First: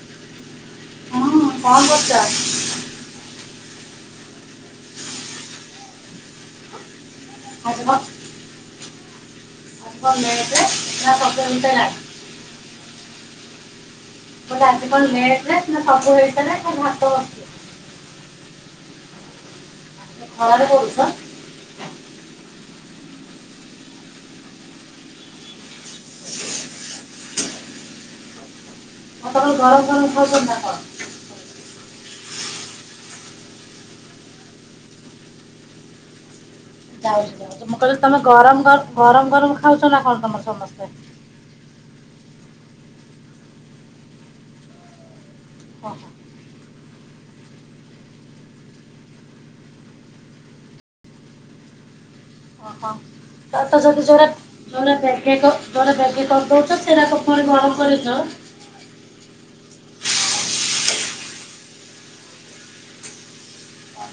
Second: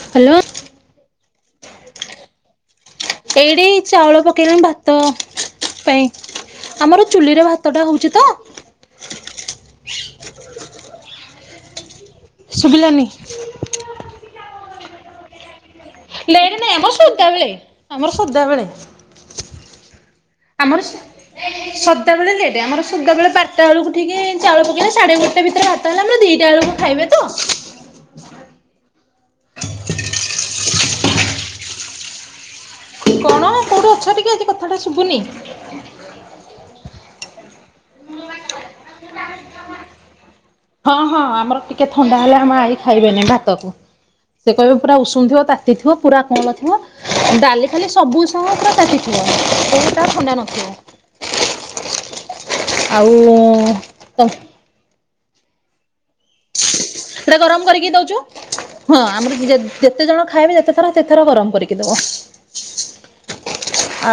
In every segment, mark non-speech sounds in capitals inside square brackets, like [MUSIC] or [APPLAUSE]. Hello ହଁ କଣ କରଛ? ଏଇଠି ଚାଉଳ ପକେଇଲାଣି ଭାତ ପାଇଁ ଆମର ଚୁଲିରେ ଭାତଟା ଆ ହଉଛି ତ ଆ ଲେଟ ରେ ସୁବିଲାନୀ ମୋର ଆଜି କଣ ଲେଟ ହେଲା ସବୁ ଲେଟ୍ ହେଇସାରିଲା ନାଇଁ ଖଲି ଆମର ଭାତ ସଦାବେଳେ ଆମର ସଦାବେଳେ ବସିଚି। ଆମର ଆଉ ସଦାବେଳେ ଲେଟେ ଆମର ସଦାବେଳେ ବାରଟା ବେଳକୁ ଠିକ୍ ଚାଉଳ ପକେଇଲେ ସାଢ଼େ ଗୋଟେ ଭିତରେ ଭାତ। ଯେତେ ହେଲେ ଆମେ ଦିଟା ବେଳ କୁ ଖାଇବେ ତ? [UNINTELLIGIBLE] ଆପଣ ଗରମ ଗରମ ଖାଉଛନ୍ତି ନା କଣ? କଣ କୋଉଠୁ ଅଛ ଟିକେ ଏଠି କଥାଟା ଶୁଭୁନି । ଯାଉଛି ଯାଉଛି । ମୁଁ କହିଲି ତମେ ଗରମ ଗ ଗରମ ଗରମ ଖାଉଛ ନା କଣ ତମର ସମସ୍ତେ। ହଁ ହଁ ଆମର ଟିକେ ଥଣ୍ଡା ହେଲେ ଆମ ଆଈ ଖାଇବେନି ଭାତକୁ ସେ କହିବେ ପୁରା ଉଷୁମ ଥିବ ତାତିଥିବ ହଁ ପୁରା କଅଁଳ ଥିବ ଡାଲି ଫାଲି ସବୁ ସହ ପୁରା ତାତିଥିବ କୋଉଟା ଥଣ୍ଡା ନଥିବ ଓହୋ ଆଉ ତାହାଲେ ତ ଯଦି ଜୋଉରା ଜୋଉରା [UNINTELLIGIBLE] ସେଟା ଗରମ କରିକି ଦଉଛୁ ହଁ ଆମର ଯେ ଯେ ଯେତେ ଜଣ ଖାଇବେ ଯେତେଥର ସେତେଥର ଗରମ କରିକି ଦବ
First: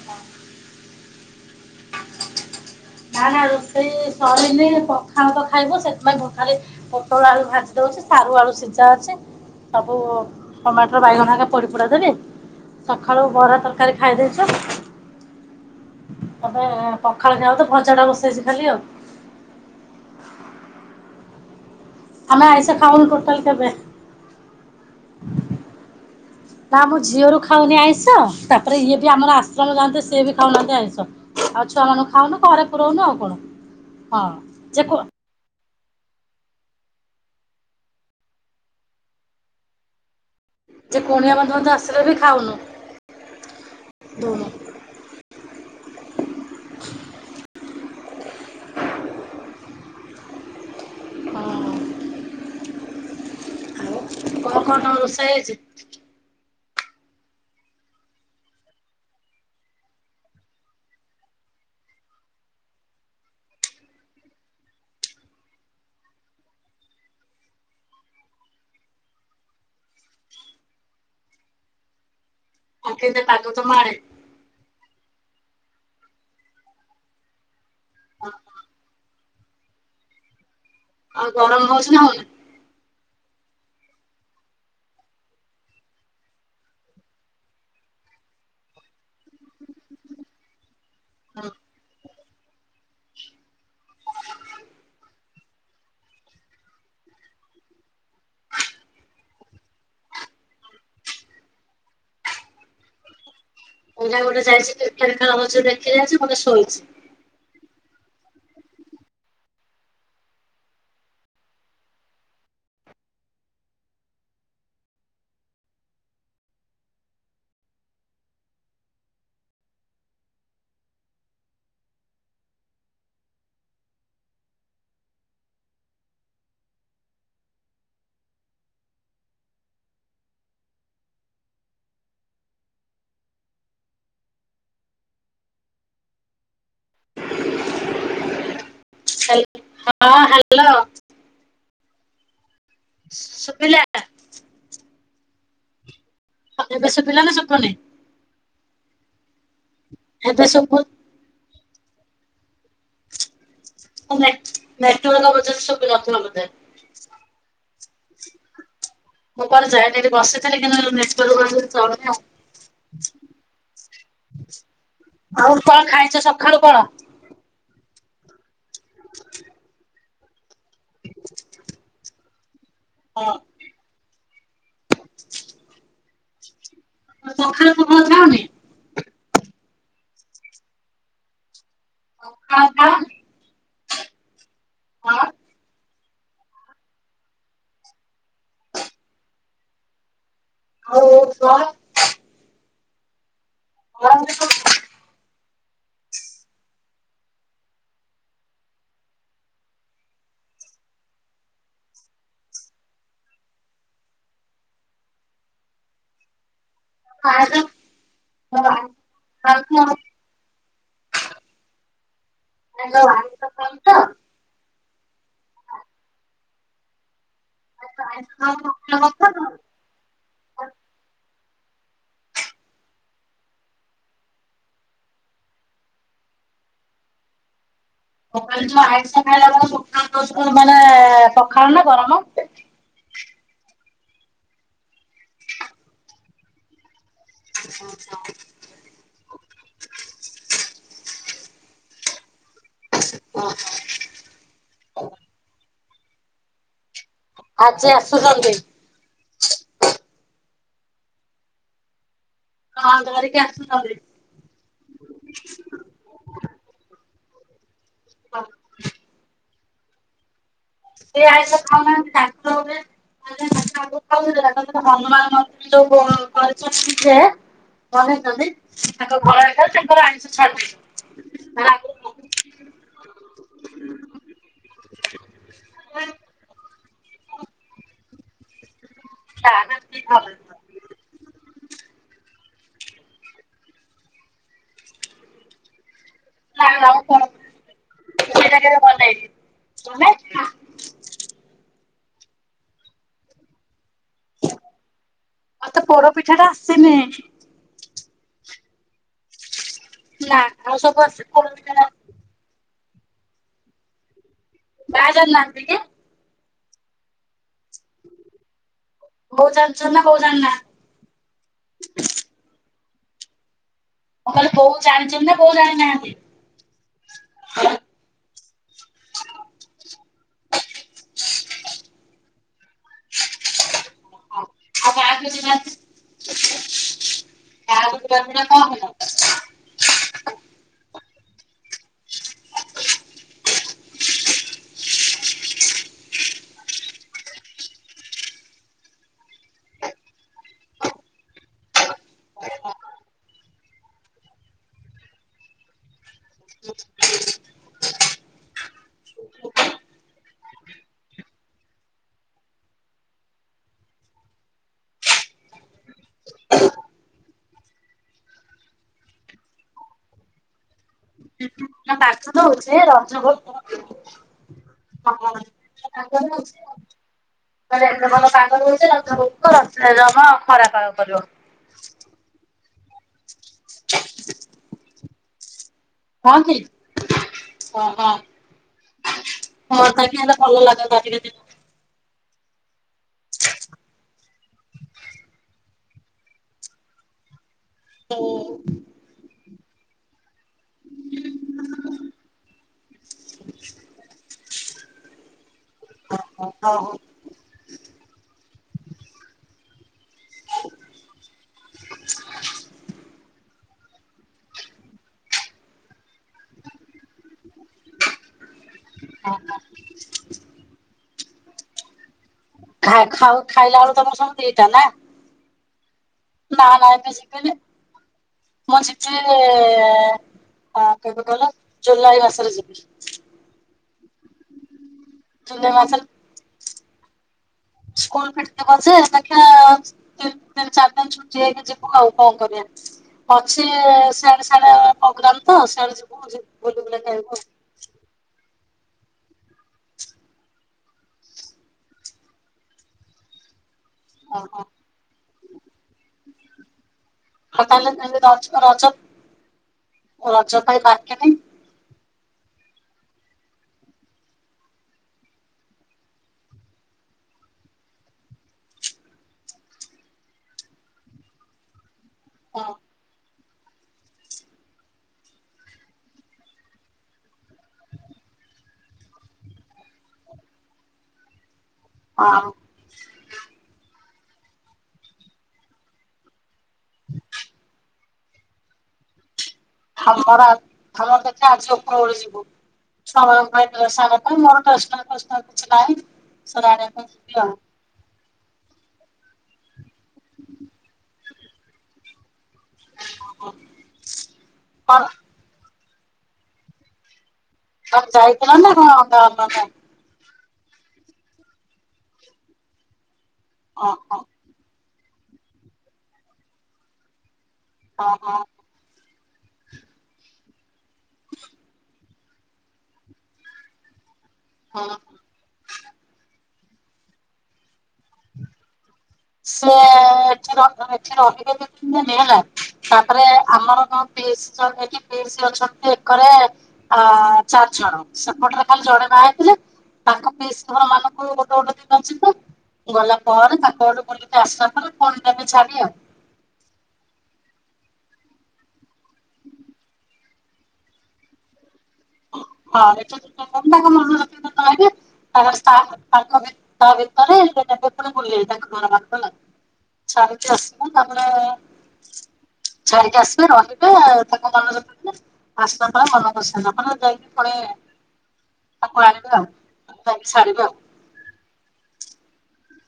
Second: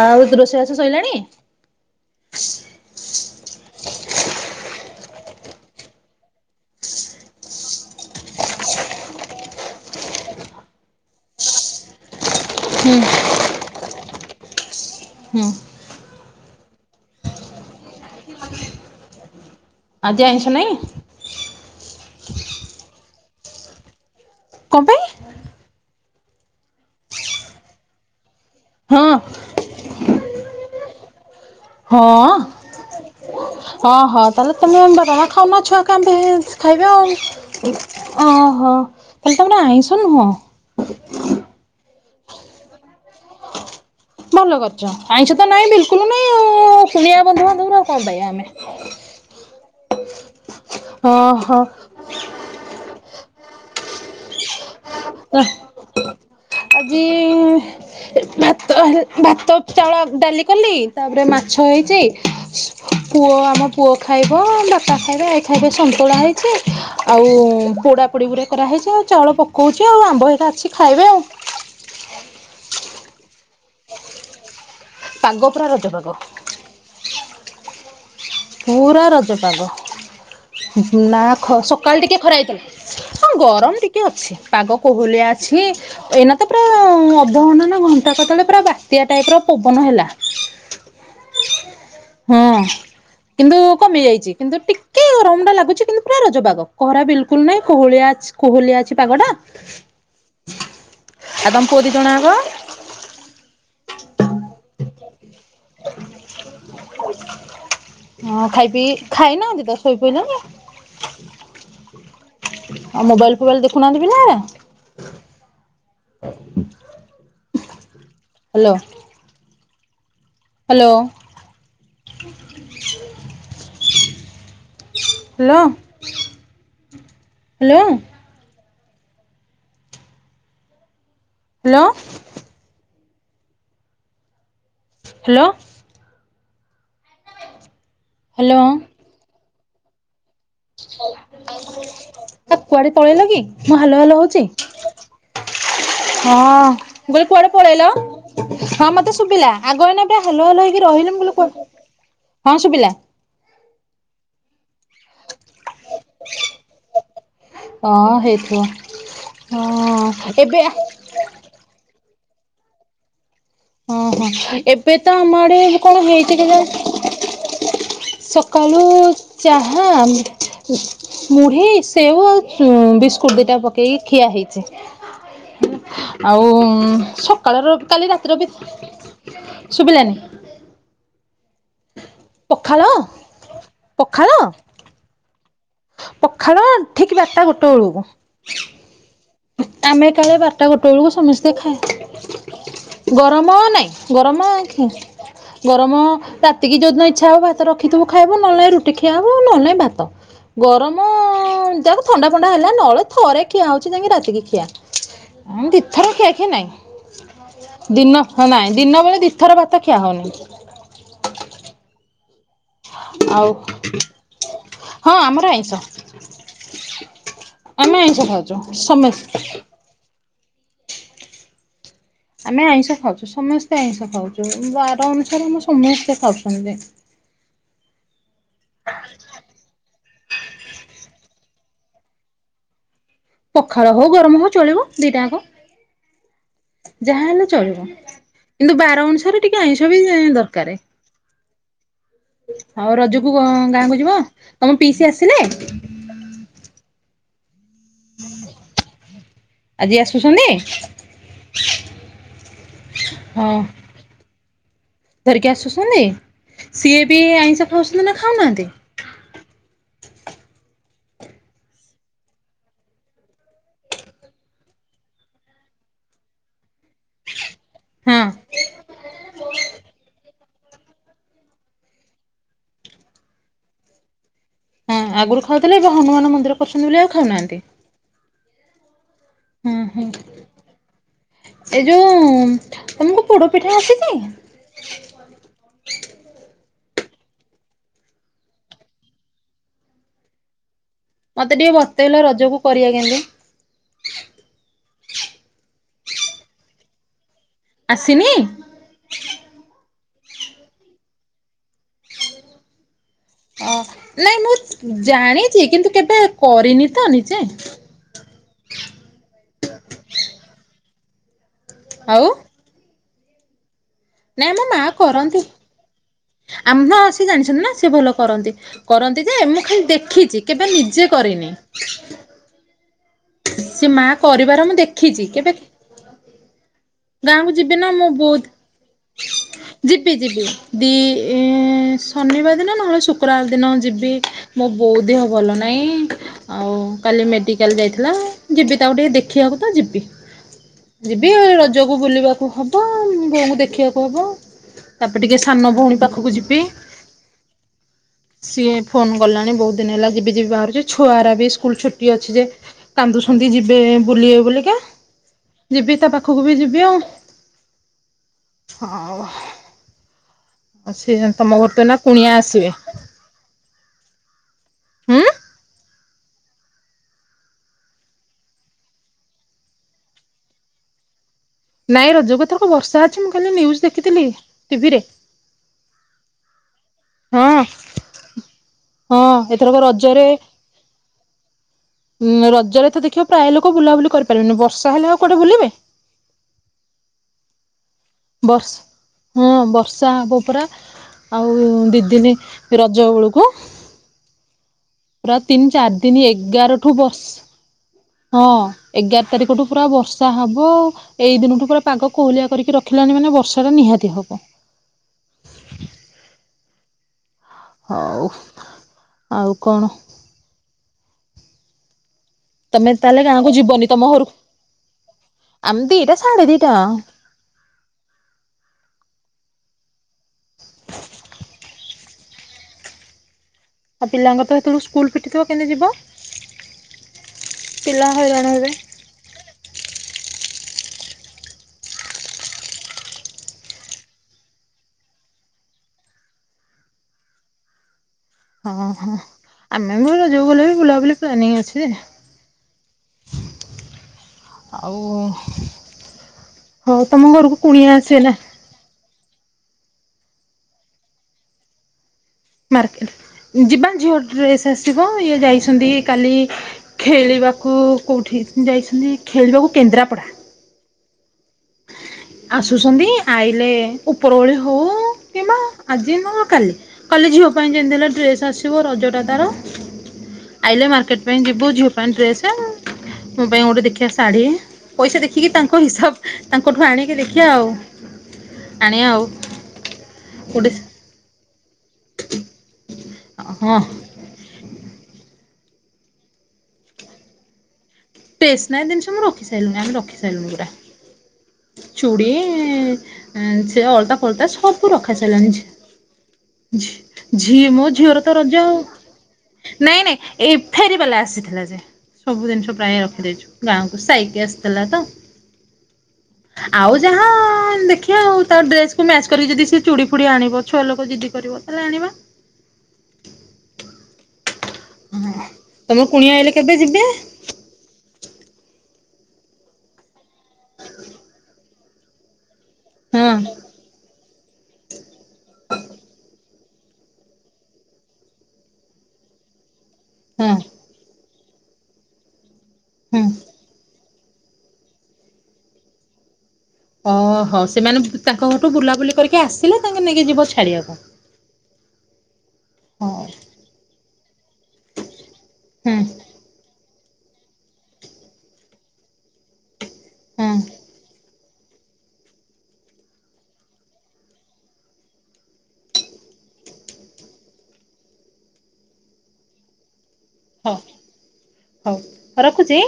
ଆଉ ରୋଷେଇବାସ ସଇଲାଣି । ନା ନା ରୋଷେଇ ସରିନି ପଖାଳ ତ ଖାଇବୁ ସେଥିପାଇଁ ମୁଁ ଖାଲି ପୋଟଳ ଆଳୁ ଭାଜି ଦଉଛି ସାରୁ ଆଳୁ ସିଝା ଅଛି ସବୁ ଟମାଟର ବାଇଗଣ ହେରିକା ପୋଡି ପୋଡା ଦେବି। ହୁଁ ସଖାଳୁ ବରା ତରକାରୀ ଖାଇ ଦେଇଛୁ। ହୁଁ। ଏବ ପଖାଳ ଖାଇବୁ ତ ଭଜା ଟା ବସେଇଚି । ଖାଲି ଆଉ । ଆଜି ଆଇଁଷ ନାଇଁ । ଆମେ ଆଇଁଷ ଖାଉନୁ ଟୋଟାଲ କେବେ। କଣ ପାଇଁ? ନା ମୁଁ ଝିଅରୁ ଖାଉନି ଆଇଁଷ । ତାପରେ ଇଏ ହଁ ବି ଆମର ଆଶ୍ରମ ଯାଆନ୍ତି । ସେ ବି ଖାଉ ନାହାଁନ୍ତି ଆଇଁଷ । ହଁ ହଁ ହଁ ତାହେଲେ ଯେ ତମେ ଜମା ଖାଉନ ମାଛ । ଖାଅନ୍ତେ ଖାଇବେ ଆଉ ଓହୋ ତାହଲେ ତମର ଆଇଁଷ ନୁହଁ । ଯେ କୁଣିଆ ବନ୍ଦୁ ବାନ୍ଧବ ଆସି ତେବେବି ଖାଉନୁ । ଭଲ କରୁଛ ଆଇଁଷ ତ ନାଇଁ ବିଲ ସେମାନେ [UNINTELLIGIBLE] ଶୁଣି ଆ ବନ୍ଧୁ ବା ସେଗୁରା କଣ ପାଇଆ ଆମେ ହଁ ହଁ । କ ଅ କଣ ରସେଇ ଆଜି । ଆଜି ଭାତ ହେ ଭାତ ଚାଉଳ ଡାଲି କଲି ତାପରେ ମାଛ ହେଇଛି ସ ପୁଅ ଆମ ପୁଅ ଖାଇବ ବାପା ଖାଇବେ ଏ ଖାଇବେ- ସନ୍ତୁଳା ହେଇଛି ଆଉ ପୋଡା ପୋଡି ଗୁରେ କରାହେଇଛି ଆଉ ଚାଉଳ ପକଉଛି । ଅଛି ଆଉ ଆମ୍ୱ ହେଇକା ଅଛି ଖାଇବେ ଆଉ। ଅ ଉ କେ- ତାକୁ ତୁ ମାରେନି- ପାଗ ପୁରା ରଜ ପାଗ । ପୁ-ଉ-ରା ରଜପାଗ। ନା ଆଉ ଖ ଗରମ ହଉଛି ନା ସକାଳ ଟିକେ ହଉନି? ଖରା ହେଇଥିଲା। ହଁ ଗରମ ଟିକେ ଅଛି। ପାଗ କୋହଲିଆ ଅଛି। ଏଇନା ତ ପୁରା-ଆ-ଆ-ଆ ଅଧଘଣ୍ଟା ନା ଘଣ୍ଟା କ ତଳେ ପୁରା ବାତ୍ୟା ଟାଇପ୍ ର ପବନ ହେଲା। ହଁ କିନ୍ତୁ କମି ଯାଇଛି। କିନ୍ତୁ ଟିକେ ଗରମ ଟା ଲାଗୁଛି। କିନ୍ତୁ ପୁରା ରଜପାଗ। କହରା ବିଲକୁଲ ନାହିଁ କୋହଳିଆ ଅଛ୍ କୋହଲିଆ ଅଛି ପାଗଟା। ଆଉ ତମ ପୁଅ ଦି ଜଣଆଙ୍କ ମୁନା ଗୋଟେ ଯାଇଛି [UNINTELLIGIBLE] [UNINTELLIGIBLE] ଦେଖି ଯାଇଛି ଗୋଟେ ଶୋଇଛି। ହଁ ଖାଇ ପିଇ ଖାଇନାହାନ୍ତି ତ ଶୋଇ ପଡିଲେଣି। ଆ ମୋବାଇଲ ଫୋବାଇଲ ଦେଖୁନାହାନ୍ତି ପିଲାମାନେ hello hello hello hello hello hello hello ହଁ ହାଲ [INAUDIBLE] ଆ କୁଆଡେ ପଳେଇଲ କି ମୁଁ ଶୁଭିଲା ହାଲୋ ହାଲୋ ହଉଛି ହଁ-ଅ-ଅ ଏବେ ଶୁଭିଲା ମୁଁ କହିଲି ନା କୁଆଡେ ଶୁଭୁନି? ପଳେଇଲ ହଁ ମତେ ଶୁଭିଲା। ଆଗ ଏଇନା ପୁରା ଏବେ ହାଲୋ ହାଲୋ ଶୁଭୁ ହେଇ କି ରହିଲି ମୁଁ କହିଲି କୁଆ ହଁ ଶୁଭିଲା। ନେ ନେଟ୍ରୋଵାଲା ବ ଜ ସୁବୁ ନଥିବ ବୋଧେ ହଁ ହ ହେଇଥିବ ମୁଁ କୁଆଡେ ଯାଇନିରେ ଏଠି ହଁ ବସିଥିଲି ଏବେ କିନ୍ତୁ ନେଟୱର୍କ [UNINTELLIGIBLE] [INAUDIBLE] ଓଁ ହଁ ଏବେ ତ ଆମ ଆଡେ କଣ ଖାଇଛ ହେଇଛି ସକାଳୁ କଣ? କେଜାଣି ସ କାଲୁ-ଉ-ଉ ଚାହା ମୁଢ଼ୀ, ସେଉ ଆଉ ହଁ ହଁ ବିସ୍କୁଟ ଦିଟା ପକେଇକି ଖିଆ ହେଇଛି। ଆଉ-ଉ-ଉ ଉ ସକାଳୁ ସକାଳର ପଖାଳ କାଲି ରାତିର ଖାଅନି? ବି ଶୁଭିଲାନି ପଖାଳ ଖାଅନି? ପଖାଳ ପଖାଳ ଠିକ୍ ବାରଟା ଗୋଟେ ବେଳକୁ। ଆମେ କଲେ ଵାର ଟା ଗୋଟେ ଆଉ ବେଳକୁ ସମସ୍ତେ ଖାଇ ଗରମ ନାଇଁ କଣ? ଗରମ ହିଁ ଗରମ ରାତିକି ଯୋଉଦିନ ଇଚ୍ଛା ହବ ଭାତ ରଖିଥିବୁ ଖାଇବ ନହେଲେ ରୁଟି ଖିଆ ହବ ନହଲେଁ ଭାତ ଗରମ ଯାକ ଥଣ୍ଡା ଫଣ୍ଡା ହେଲା ନହେଲେ ଥରେ ଖିଆ ହଉଛି ଯାଇକି ରାତି ସେତିକି ଖିଆ ଉଁ ଦିଥର ଖିଆ ଖିଇ ନାହିଁ। ଦିନ ନାଇଁ ଦିନ ବେଳେ ଦିଥର ସକାଳେ ଭାତ ଖିଆ ହଉନି। ହ୍ୟାଲୋ ଆଉ ଆଇଁଷ ଖାଉଛ? ହଁ ଆମର ଆଇଁଷ। ଆମେ ଆଇଁଷ ଖାଉଛୁ ସମସ୍ତେ। ଆମେ ଆଇଁଷ ଖାଉଛୁ ସମସ୍ତେ ଆଇଁଷ ଖାଉଛୁ ବାର ଅନୁସାରେ ଆମେ ସମସ୍ତେ ଖାଉଛନ୍ତି। ସଖାଳେ ଯୋଉ ଆଇଁଷ ଖାଇଲା ବେଳେ ପୋଟଳ [UNINTELLIGIBLE] ଖାଅ ନା ଗରମ ପଖାଳ ହଉ ଗରମ ହଉ ଚଳିବ ଦିଟାଙ୍କ ଯାହା ହେଲେ ଚଳିବ କିନ୍ତୁ ବାର ଅନୁସାରେ ଟିକେ ଆଇଁଷ ବି ଦରକାରେ। [INAUDIBLE] ଆଉ ରଜକୁ ଅ ଗାଁକୁ ଯିବ ତମ ପିଇସି ଆସିଲେ? [INAUDIBLE] ଆଜି ଆସୁଛନ୍ତି। ଆଜି ଆସୁଛନ୍ତି? ବନ୍ଦ କରିକି ହଁ ଆସୁଛନ୍ତି। ଧରିକି ଆସୁଛନ୍ତି ସିଏ ବି ଆଇଁଷ ଖାଉଛନ୍ତି ନା ଖାଉନାହାନ୍ତି? ସେ ଆଇଁଷ ଖାଉନାହାନ୍ତି ଦାନ୍ତ ରେ [UNINTELLIGIBLE] ଯୋଉ କରିଛନ୍ତି ଯେ ହଁ କରିଛନ୍ତି। ତାଙ୍କ ଗଳା [UNINTELLIGIBLE] ତାଙ୍କର ଆଇଁଷ ଛାଡି ଦେଇଛନ୍ତି। ହଁ ଆଗରୁ ଖାଉଥିଲେ ଏବେ ହନୁମାନ ମନ୍ଦିର ପସୁନି ବୋଲି ଆଉ ଖାଉନାହାନ୍ତି। ହୁଁ ହୁଁ ଏ ଯୋଉ ଉଁ- ତୁମକୁ ପୋଡ ପିଠା ଆସିଛି? ନା ଆଉ କଣ ମୁଁ ଦୁଇ ଜାଗା ରେ ବନେଇଛି ତୁମେ? ମତେ ଟିକେ ବତେଇଲ ରଜକୁ କରିବା କେମିତି? ମତେ ପୋଡ଼ ପିଠା ଟା ଆସିନି। ଆସିନି? ନା ଆଉ ସବୁ ଆସିଛି ପୋଡ଼ ପିଠା ଟା ଆସିନି। ଓ। ନାଇଁ ମୁଁ ମା ଜାଣିନାହାନ୍ତି ଜାଣିଛି କି? କିନ୍ତୁ କେବେ କରିନି ତ ନିଜେ। ହଉ [UNINTELLIGIBLE] କହୁ [UNINTELLIGIBLE] ଆଉ ମୁଁ କହିଲି ବଉ ଜାଣିଛନ୍ତି ନା ବଉ ଜାଣିନାହାନ୍ତି? ଆମ୍ହ ସେ ଜାଣିଛନ୍ତି ନା ସେ ଭଲ କରନ୍ତି। କରନ୍ତି ଯେ ମୁଁ ଖାଲି ଦେଖିଛି କେବେ ନିଜେ କରିନି। ହ ସେ ମା ଆଉ କରିବାର ମୁଁ ମା ଦେଖିଛି କିଛି କେବେ ଜାଣିଛି ଗାଁକୁ ଯିବି ମା ନା କୁ ମୁଁ ବୋଧ ପଚାରିଲେ କଣ ହେଲା? ଯିବି ଯିବି ଦି [UNINTELLIGIBLE] ଏଁ ଶନିବାର ଦିନ ନହେଲେ ଶୁକ୍ରବାର ଦିନ ଯିବି ମୋ ବୋଉ ଦେହ ଭଲ ନାହିଁ ଆଉ କାଲି ମେଡ଼ିକାଲ ଯାଇି- ହେଲା ଯିବି ତାକୁ ଟିକେ ଦେଖିବାକୁ ତ ଯିବି ଯିବି ରଜକୁ ବୁଲିବାକୁ ହବ ବୋଉଙ୍କୁ ଦେଖିବାକୁ ହବ, ତାପରେ ଟିକେ ସାନ ଭଉଣୀ ପାଖକୁ ଯିବି ସିଏ ଫୋନ କଲାଣି ବହୁତ ଦିନ ହେଲା ଯିବି ଯିବି ବାହାରୁଛି ଛୁଆର ବି ସ୍କୁଲ ଛୁଟି ଅଛି ଯେ କାନ୍ଦୁଛନ୍ତି ଯିବେ ବୁଲିବେ ବୋଲିକା ଯିବି ତା ପାଖକୁ ବି ଯିବି ଆଉ ହଉ। ଆ ସେଆ। ନା ପାଖ ତ ହଉଛେ ରଜ [UNINTELLIGIBLE] [UNINTELLIGIBLE] ହୁଁ ପାଗ ଦଉଛି ରଜ ଯମା ଖରା ପାଗ କରିବ। ନାଇଁ ରଜ କୁ ଏଥରକ ବର୍ଷା ଅଛି ମୁଁ କାଲି ନ୍ୟୁଜ ଦେଖିଥିଲି ଟିଭିରେ। ହଁ କି ହଁ ଓ ହୋ। ହଁ ଏଥରକ ହଁ ତାକି ରଜରେ ହେଲେ ଭଲ ଲାଗାନ୍ତା ଟିକେ। ଉଁ ରଜରେ ତ ଦେଖିବ ପ୍ରାୟ ଲୋକ ବୁଲାବୁଲି କରିପାରିବେନି। ବର୍ଷା ହେଲେ ଆଉ କୋଉଠେ ବୁଲିବେ? ଓ ବର୍ଷା ହଁ ବର୍ଷା ହବ ପୁରା ଆଉ ଦିଦିନି ରଜ ବଳକୁ। ପ୍ରତ ତିନି ଚାରି ଦିନ ଏଗାରଠୁ ବର୍ସ ହଁ। ଏଗାର ତାରିଖଠୁ ପୁରା ବର୍ଷ ଷା ହବ ଆଉ ଏଇ ଦିନଠୁ ପୁରା ପାଗ କୋହଲିଆ କରିକି ରଖିଲାଣି ମାନେ ବର୍ଷ ଏରା ନିହାତି ହବ। ହଉ। ଆଉ କଣ? ତମେ ତାହେଲେ ଖା-ଖାଉ ଗାଁକୁ ଖାଇଲା ବେଳୁ ତମର ସବୁ ଦିଟା ନା। ଆମ୍ ଦିଇଟା ନା ନା ଏବେ ଶିଖିବିନି ମୁଁ ଶିଖି [UNINTELLIGIBLE] ଏଁ ଏ କେବେ କହିଲୁ? ଜୁଲାଇ ମାସରେ ଯିବି। ଆ ପିଲାଙ୍କର ତ ହେତେଳୁ ସ୍କୁ ସ୍କୁଲ ଫିଟିଥିବ କିଁତି ଜୁଲାଇ ଯିବ? ମାସରେ ପିଲା ସ୍କୁଲ ହଇରାଣ ଫିର୍ ହେବେ ଯିବ ସେ ଦେଖିବା [UNINTELLIGIBLE] ତିନଚାରି ଦିନ ଛୁଟି ନେଇକି ଯିବୁ ଆଉ କଣ କରିବା । ଅଛି ସିଆଡେ ସିଆଡେ ପ୍ରୋଗ୍ରାମ୍ ତ ସିଆଡେ ଯିବୁ ଯିବୁ ବୁଲି ବୁଲାକି ଆଇବୁ ଆଉ। ଉ ହୁଁ। ଆମେ ବି ରଜ କୁ ଗଲେ ବି ବୁଲାବୁଲି ପ୍ଲାନିଂ ଅଛି ଯେ। ଓହୋ ଆଉ ହଉ ତମ ଘରକୁ ଆଉ ତାହେଲେ କୁଣିଆ ତାହେଲେ ଆସିଗଲେ। ରଜ ରଜ ରଜ ପାଇଁ ବାର୍କେଟିଂ ମାର୍କେଟ ଯିବା ଝିଅ ଡ୍ରେସ୍ ଆସିବ ଇଏ ଯାଇଛନ୍ତି କାଲି ଖେଳିବାକୁ କୋଉଁଠି ଯାଇଛନ୍ତି ଖେଳିବାକୁ କେନ୍ଦ୍ରାପଡ଼ା। ହଁ ଆସୁସନ୍ତି? ଆଇଲେ ଉପର ଓଳି ହେଉ କିମ୍ବା ଆଜି ନହେ କାଲି କାଲି ଝିଅ ପାଇଁ ଯେମିତି ହେଲେ ଡ୍ରେସ୍ ଆସିବ ରଜଟା ତା ର ଆଇଲେ ମାର୍କେଟ [UNINTELLIGIBLE] ପୁଅ ଝିଅ ପାଇଁ ଡ୍ରେସ ଆଉ ମୋ ପାଇଁ ଗୋଟେ ଦେଖି ଆସ ଶାଢ଼ୀ ପଇସା ଦେଖିକି ତାଙ୍କ ହିସାବ ତାଙ୍କଠୁ ଆଣିକି ଦେଖିବା ଆଉ ଆଣିବା ଆଉ ହାମରା ଗୋଟେ ହମ ଦେ ହଁ [UNINTELLIGIBLE] [UNINTELLIGIBLE] [UNINTELLIGIBLE] ଟେସନାରି ଜିନିଷ ମୁଁ ରଖି ସାରିଲିଣି ଆମେ ରଖୁ ସାଇଳୁଣି ପୁରା ଚୁଡ଼ି ସେ ଅଳତା ଫଲତା ସବୁ କଣ ରଖା ସରିଲାଣି ଛି [INAUDIBLE] ଝି ମୋ ତମେ ଝିଅର ତ ଯାଇଥିଲ ନା ରଜଆଉ କଣ ମାନେ ନାଇଁ ନାଇଁ ଏଇ ଫେରିବାଲା ଆସିଥିଲା ଯେ ସବୁ ଜିନିଷ ପ୍ରାୟ ରଖିଦେଇଛୁ। ଗାଁ କୁ ଓହୋ ସାଇକି ଆସିଥିଲା ତ ଆଉ ଯାହା ହଁ ଦେଖିବା ଓହୋ ଆଉ ତା ଡ୍ରେସକୁ ମ୍ୟାଚ କରିକ ଯଦି ଚୁଡ଼ି ଫୁଡି ଆଣିବ ଛୁଆ ଲୋକ ଯିଦି କରିବ ତାହେଲେ ଆଣିବା। ହଁ। ହଁ ତମର କୁଣିଆ ଆଇଲେ କି? କେବେ ଯିବେ? ସେ ଏଁ ଏଁ ଏ ଏଠି ରହିବେ [UNINTELLIGIBLE] ତାପରେ ହଁ ଆମର କଁ ପିସି ହେଇକି ପିସି ଅଛନ୍ତି ଏକରେ ଅଁ ଚାରି ଜଣ ସେପଟରେ ଖାଲି ଜଣେ ବାହା ହେଇଥିଲେ ତାଙ୍କ ହଁ ପାଇଁ ସହରମାନଙ୍କୁ ତୁ ଯଦି ନଯିବୁ? ଗଲା ହୁଁ ପରେ ତାଙ୍କ ଆଡ଼ୁ ବୋଲି ତ ଆସିନଥିଲେ ଫୁଣି ଦେବେ ଛାଡ଼ି ଆଉ। ଓହୋ ସେମାନେ ତାଙ୍କ ଘଠୁ ବୁଲାବୁଲି କରିକି ଆସିଲେ ତାଙ୍କେ ନେଇକି ଯିବ ଛାଡିବାକୁ। ହଁ ହଉ ଏକ୍ଚୁଲି [UNINTELLIGIBLE] ତାଙ୍କ ମନ [UNINTELLIGIBLE] କାଇଦେ [INAUDIBLE] ଷ୍ଟାଫ୍ ହୁଁ ତାଙ୍କୁ ବି ତା ଭିତରେ ସେ କେବେ ଥରେ ବୁଲିବେ ତାଙ୍କ ଘର ପାଖ ହେଲା। ଛାଡି଼କି ହୁଁ ଆସିବୁ ତାପରେ ଛାଡି଼କି ଆସିଲେ ରହିବେ ତାଙ୍କ ମନ ଯଦି [UNINTELLIGIBLE] ଆସିଲା ପରେ ମନ କରି ସାଇଲା ପରେ ଯାଇକି ଫୁଣି ତାକୁ ଆଣିବେ ଆଉ ତା ଯାଇକି ଛିଡ଼ିବେ ହଉ ଆଉ। ହଉ ରଖୁଚି।